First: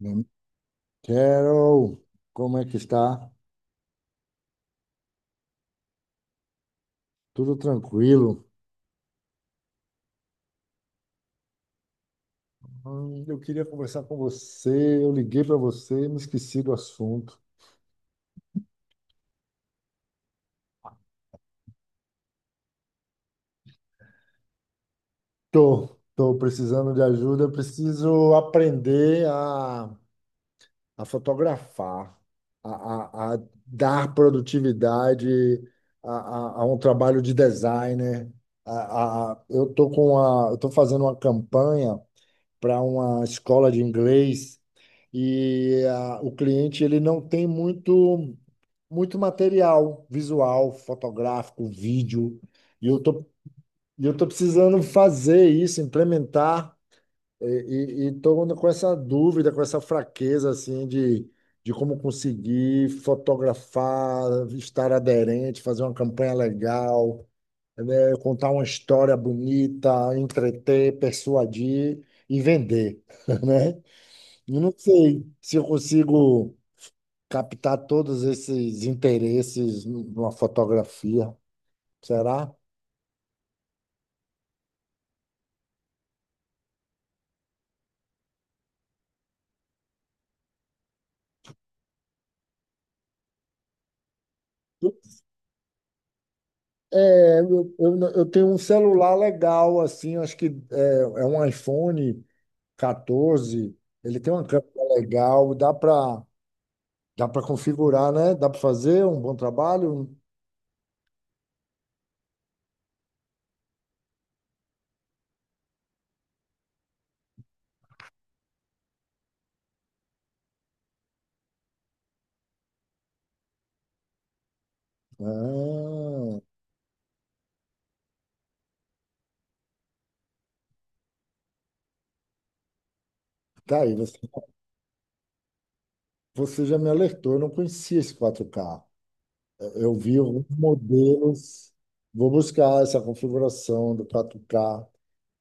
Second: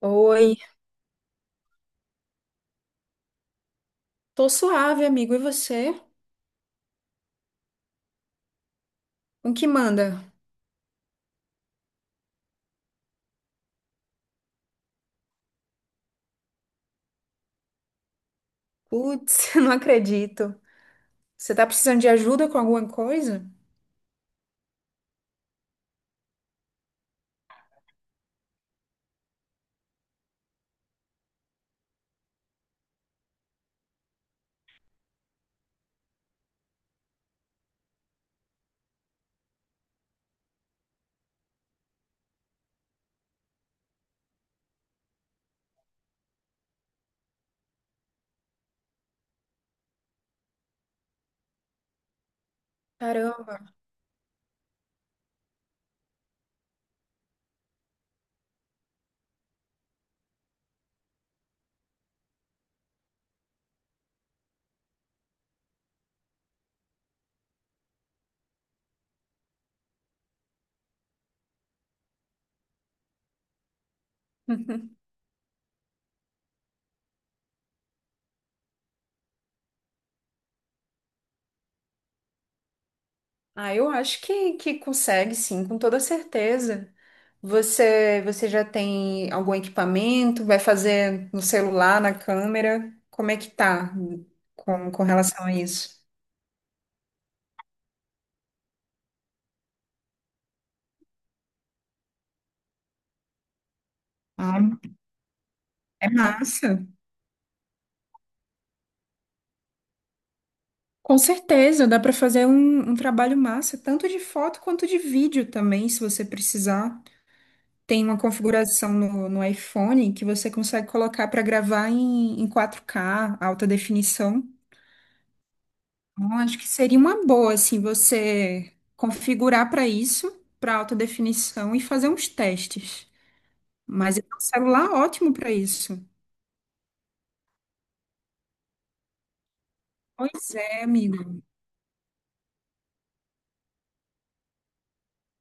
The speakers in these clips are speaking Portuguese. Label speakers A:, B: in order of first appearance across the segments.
A: Hum,
B: Oi,
A: Carol, como é que está?
B: tô suave, amigo. E você?
A: Tudo tranquilo?
B: O que manda?
A: Eu queria conversar com você. Eu liguei para você e me esqueci do assunto.
B: Putz, não acredito. Você tá precisando de ajuda com alguma coisa?
A: Tô precisando de ajuda. Eu preciso aprender a fotografar, a dar produtividade a, a um trabalho de designer. Eu tô fazendo uma campanha para uma escola de inglês e o cliente ele não tem muito muito material visual, fotográfico, vídeo, e eu tô,
B: Caramba.
A: e eu tô precisando fazer isso, implementar, e tô com essa dúvida, com essa fraqueza, assim, de como conseguir fotografar, estar aderente, fazer uma campanha legal, né, contar uma história bonita, entreter, persuadir e vender, né? Eu não sei se eu consigo captar todos esses interesses numa fotografia. Será?
B: Ah, eu acho que consegue, sim, com toda certeza. Você já tem algum equipamento? Vai fazer no celular, na câmera? Como é que tá com relação a isso?
A: É, eu, não- eu tenho um celular legal, assim, acho que é um iPhone 14. Ele tem uma câmera
B: Ah,
A: legal, dá
B: é
A: para
B: massa.
A: dá para configurar, né? Dá para fazer um bom trabalho.
B: Com certeza, dá para fazer um trabalho massa, tanto de foto quanto de vídeo também, se você precisar. Tem uma configuração no iPhone que você consegue colocar para gravar em 4K, alta definição. Então,
A: Ah,
B: acho que seria uma boa, assim, você configurar para isso, para alta definição e fazer uns testes.
A: tá aí,
B: Mas
A: você,
B: é um celular ótimo para isso.
A: você já me alertou, eu não conhecia esse 4K. Eu vi alguns
B: Pois é, amigo.
A: modelos, vou buscar essa configuração do 4K,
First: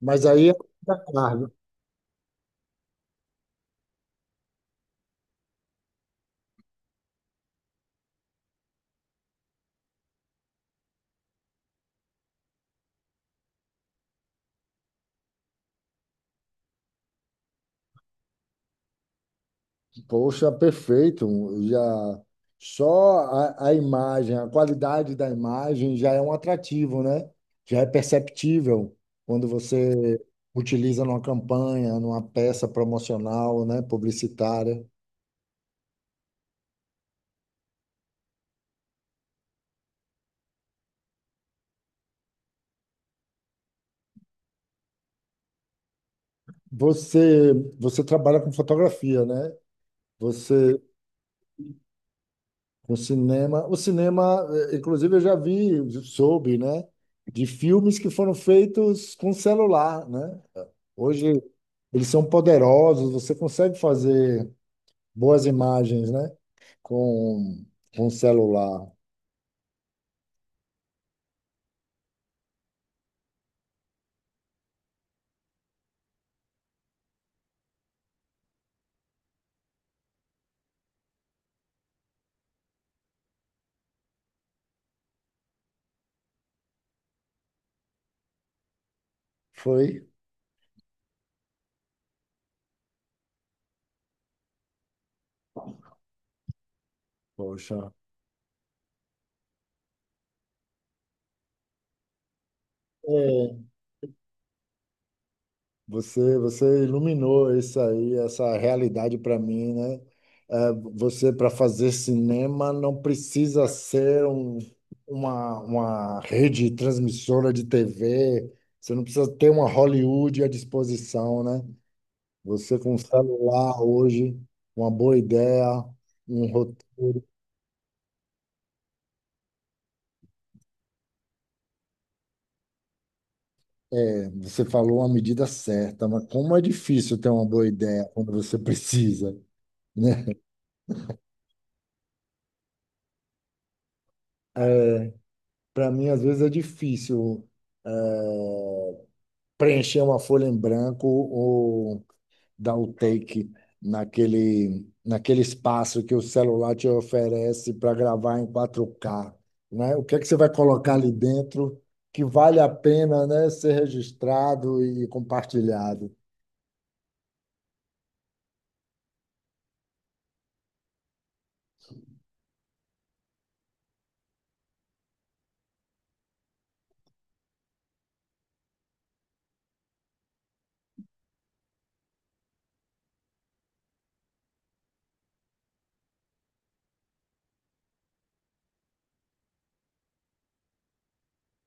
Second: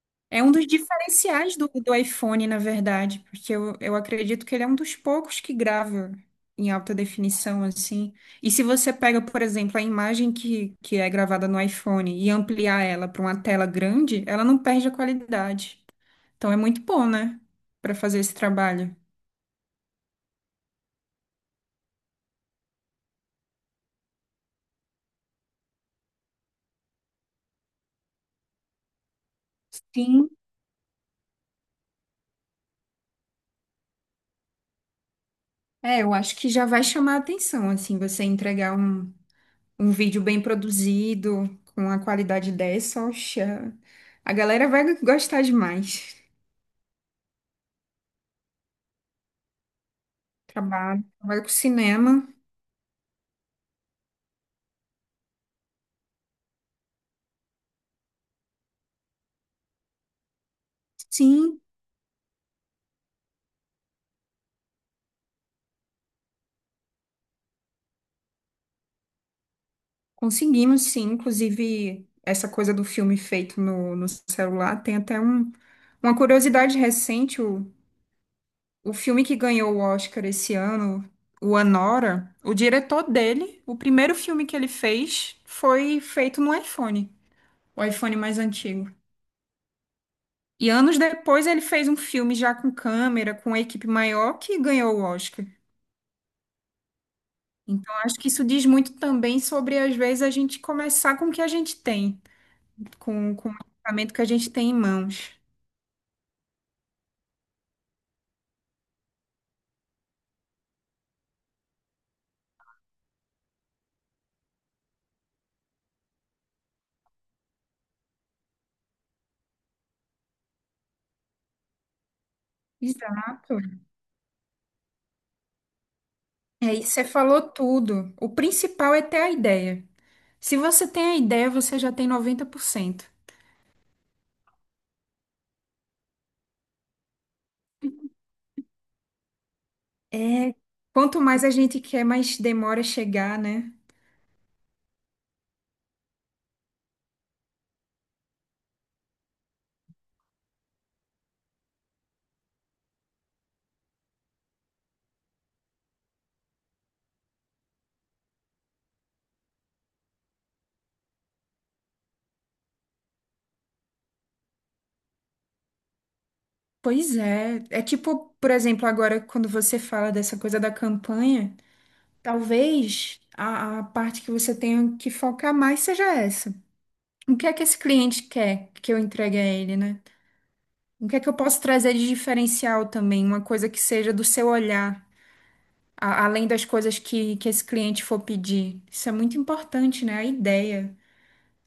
A: mas
B: É
A: aí
B: um
A: é
B: dos
A: muita carga.
B: diferenciais do iPhone, na verdade, porque eu acredito que ele é um dos poucos que grava em alta definição, assim. E se você pega, por exemplo, a imagem que é gravada no iPhone e ampliar ela para uma tela grande, ela não perde a qualidade. Então é muito bom, né, para fazer esse trabalho.
A: Poxa, perfeito, já só a imagem, a qualidade da imagem já é um atrativo, né? Já é perceptível quando você
B: Sim,
A: utiliza numa campanha, numa peça promocional, né, publicitária.
B: é, eu acho que já vai chamar a atenção, assim, você entregar um vídeo bem produzido, com uma qualidade dessa, oxa, a galera vai gostar demais.
A: Você, você trabalha com fotografia, né? Você
B: Trabalho, trabalho com cinema.
A: O cinema, inclusive eu já vi, soube, né, de filmes que foram feitos com celular, né? Hoje
B: Sim,
A: eles são poderosos, você consegue fazer boas imagens, né, com celular.
B: conseguimos, sim. Inclusive, essa coisa do filme feito no celular tem até uma curiosidade recente. O filme que ganhou o Oscar esse ano, o Anora, o diretor dele, o primeiro filme que ele fez foi feito no iPhone, o iPhone mais antigo.
A: Foi,
B: E anos depois ele fez um filme já com câmera, com uma equipe maior, que ganhou o Oscar.
A: poxa.
B: Então, acho que isso diz muito também sobre, às vezes, a gente começar com o que a gente tem, com o equipamento que a gente tem em mãos.
A: Você iluminou isso aí, essa realidade para mim, né? É, você, para fazer cinema, não precisa ser uma rede transmissora de TV, você não precisa ter uma Hollywood à disposição, né? Você com um
B: Exato.
A: celular hoje, uma boa ideia, um
B: É,
A: roteiro.
B: e você falou tudo. O principal é ter a ideia. Se você tem a ideia, você já tem 90%.
A: Você falou a medida certa, mas como é difícil ter uma boa ideia quando você precisa, né?
B: É, quanto mais a gente quer, mais demora chegar, né?
A: Para mim, às vezes, é difícil. É, preencher uma folha em branco ou dar o take naquele espaço que o celular te oferece para gravar em 4K, né? O que é que você vai colocar ali dentro que vale a pena, né, ser registrado e compartilhado?
B: Pois é. É tipo, por exemplo, agora quando você fala dessa coisa da campanha, talvez a parte que você tenha que focar mais seja essa. O que é que esse cliente quer que eu entregue a ele, né? O que é que eu posso trazer de diferencial também? Uma coisa que seja do seu olhar, além das coisas que esse cliente for pedir. Isso é muito importante, né? A ideia.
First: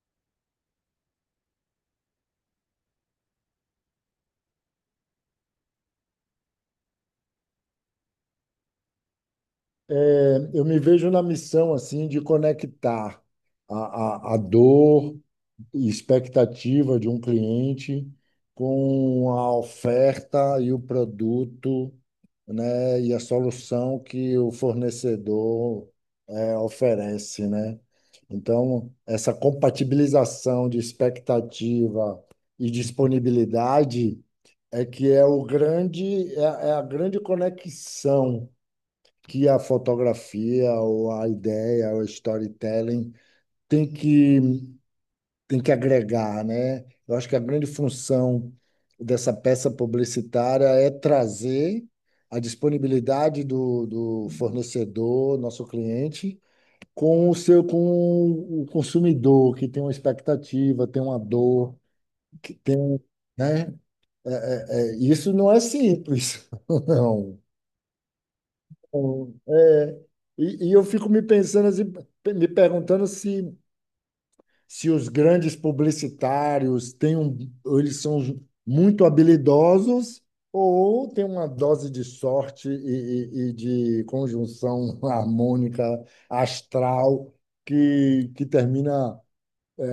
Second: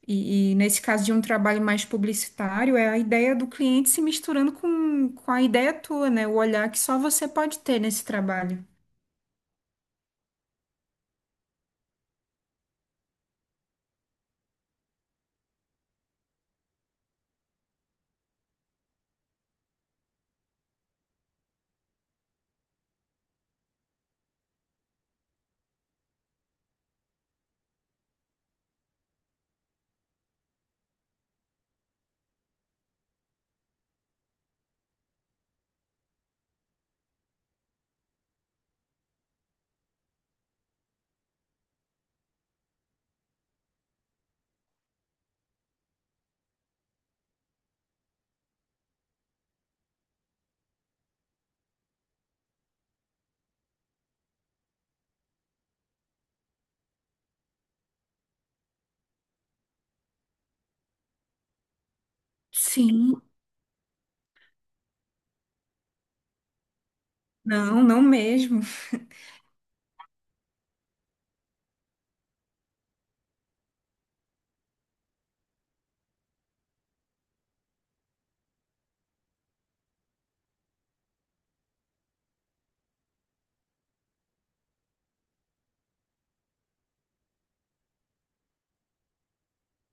B: E nesse caso de um trabalho mais publicitário, é a ideia do cliente se misturando com a ideia tua, né? O olhar que só você pode ter nesse trabalho.
A: É, eu me vejo na missão assim de conectar a dor e expectativa de um cliente com a oferta e o produto, né, e a solução que o fornecedor oferece, né? Então, essa compatibilização de expectativa e disponibilidade é que é o grande, é, a é a grande conexão que a fotografia ou a ideia ou storytelling tem que tem que agregar, né? Eu acho que a grande função dessa peça publicitária é trazer a disponibilidade do fornecedor, nosso cliente, com o seu, com o consumidor, que tem uma expectativa, tem uma dor, que tem,
B: Sim.
A: né? É, isso não é simples, não.
B: Não, não mesmo.
A: É, e eu fico me pensando assim, me perguntando se se os grandes publicitários eles são muito habilidosos ou tem uma dose de sorte e, e de conjunção harmônica astral que termina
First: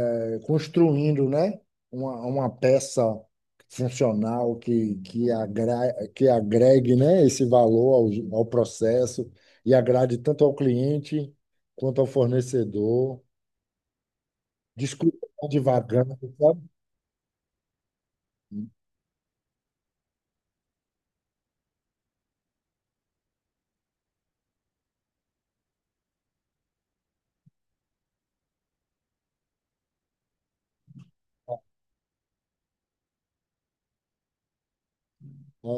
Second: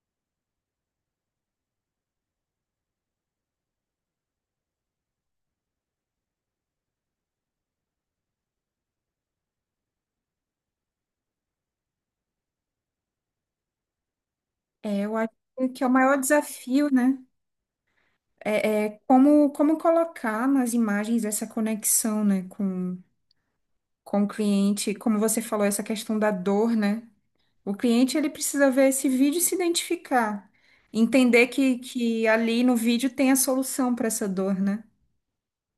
A: construindo, né, uma peça funcional que agregue, né, esse valor ao processo e agrade tanto ao cliente quanto ao fornecedor.
B: É, eu
A: Desculpa,
B: acho
A: estar
B: que é o
A: divagando.
B: maior desafio, né? É, é como, colocar nas imagens essa conexão, né, com o cliente, como você falou, essa questão da dor, né? O cliente, ele precisa ver esse vídeo e se identificar, entender que ali no vídeo tem a solução para essa dor, né?
A: É,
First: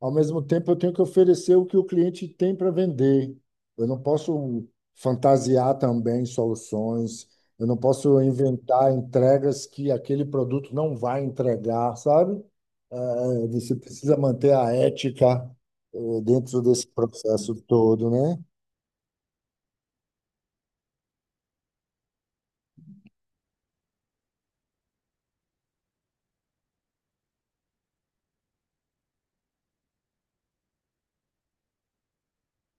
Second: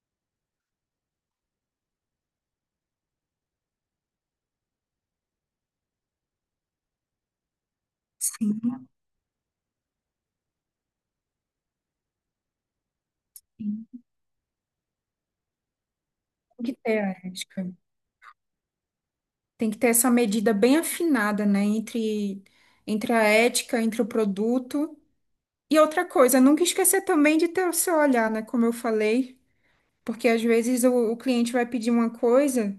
A: ao mesmo tempo, eu tenho que oferecer o que o cliente tem para vender. Eu não posso fantasiar também soluções, eu não posso
B: Sim.
A: inventar entregas que aquele produto não vai entregar, sabe? É, você precisa manter a ética, dentro
B: Tem que
A: desse
B: ter a
A: processo
B: ética.
A: todo, né?
B: Tem que ter essa medida bem afinada, né? Entre, entre a ética, entre o produto. E outra coisa, nunca esquecer também de ter o seu olhar, né? Como eu falei. Porque às vezes o cliente vai pedir uma coisa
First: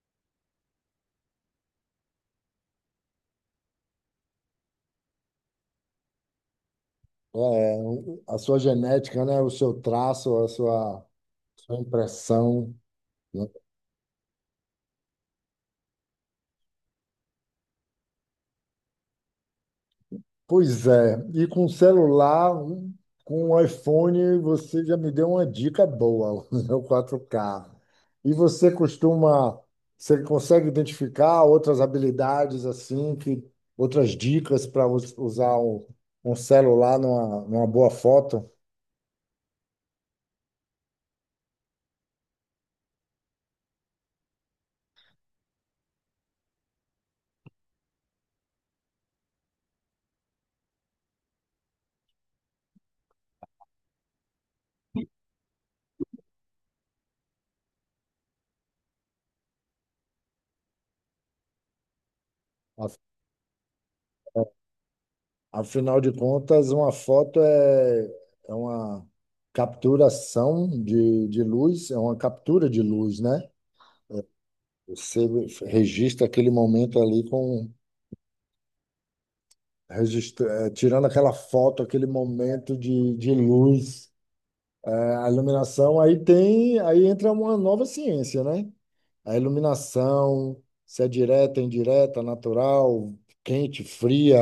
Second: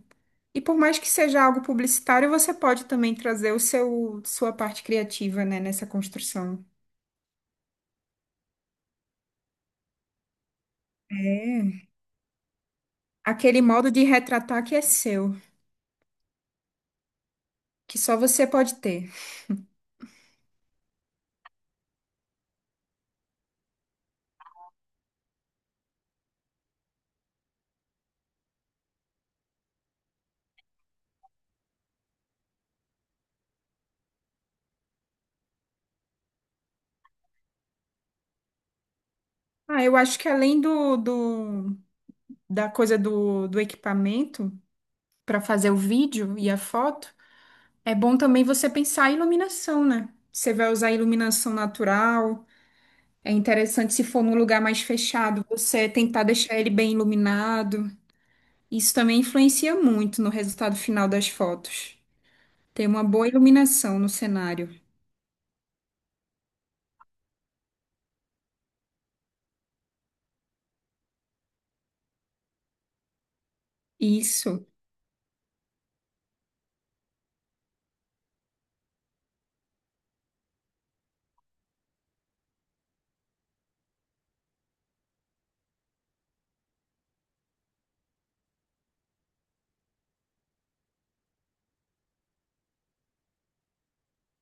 B: e por mais que seja algo publicitário, você pode também trazer o seu sua parte criativa, né, nessa construção.
A: É, a sua genética, né? O seu traço, a sua, sua
B: É.
A: impressão, né?
B: Aquele modo de retratar que é seu, que só você pode ter.
A: Pois é, e com celular, com o iPhone, você já me deu uma dica boa, o 4K. E você costuma, você consegue identificar outras habilidades assim, que outras dicas para usar um, um celular numa, numa boa foto?
B: Ah, eu acho que além do, do da coisa do equipamento para fazer o vídeo e a foto, é bom também você pensar a iluminação, né? Você vai usar iluminação natural. É interessante se for num lugar mais fechado, você tentar deixar ele bem iluminado. Isso também influencia muito no resultado final das fotos. Ter
A: Af-
B: uma boa iluminação no cenário.
A: Afinal de contas, uma foto é, é uma capturação de luz, é uma captura de luz, né?
B: Isso,
A: Você registra aquele momento ali tirando aquela foto, aquele momento de luz. A iluminação, aí tem, aí entra uma nova ciência, né? A iluminação, se é direta, indireta, natural, quente, fria,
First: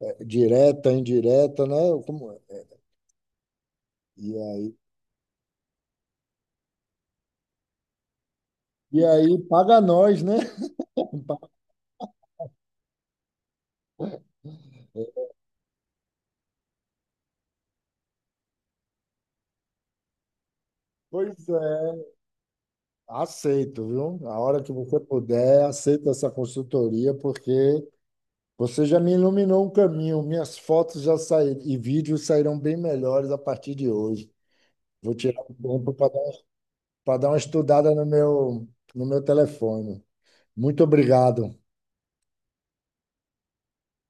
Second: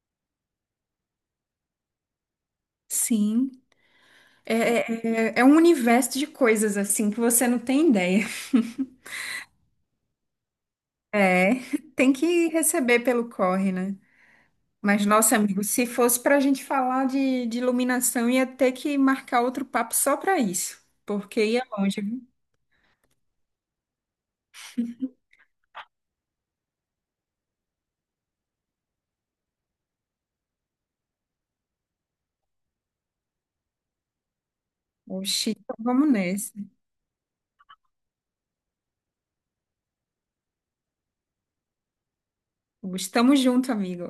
A: direta, indireta, né? Como é?
B: sim.
A: E aí,
B: É, é, é um universo de coisas assim que você não tem ideia.
A: e aí paga nós, né?
B: É, tem que receber pelo corre, né? Mas, nossa, amigo, se fosse para a gente falar de iluminação, ia ter que marcar outro papo só para isso, porque
A: Pois
B: ia
A: é,
B: longe, viu?
A: aceito, viu? A hora que você puder, aceita essa consultoria, porque você já me iluminou um caminho, minhas fotos já saíram e vídeos sairão bem melhores a partir de hoje. Vou tirar
B: Oxi,
A: um
B: então
A: tempo
B: vamos nessa.
A: para dar uma estudada no meu telefone. Muito obrigado.
B: Estamos junto, amigo.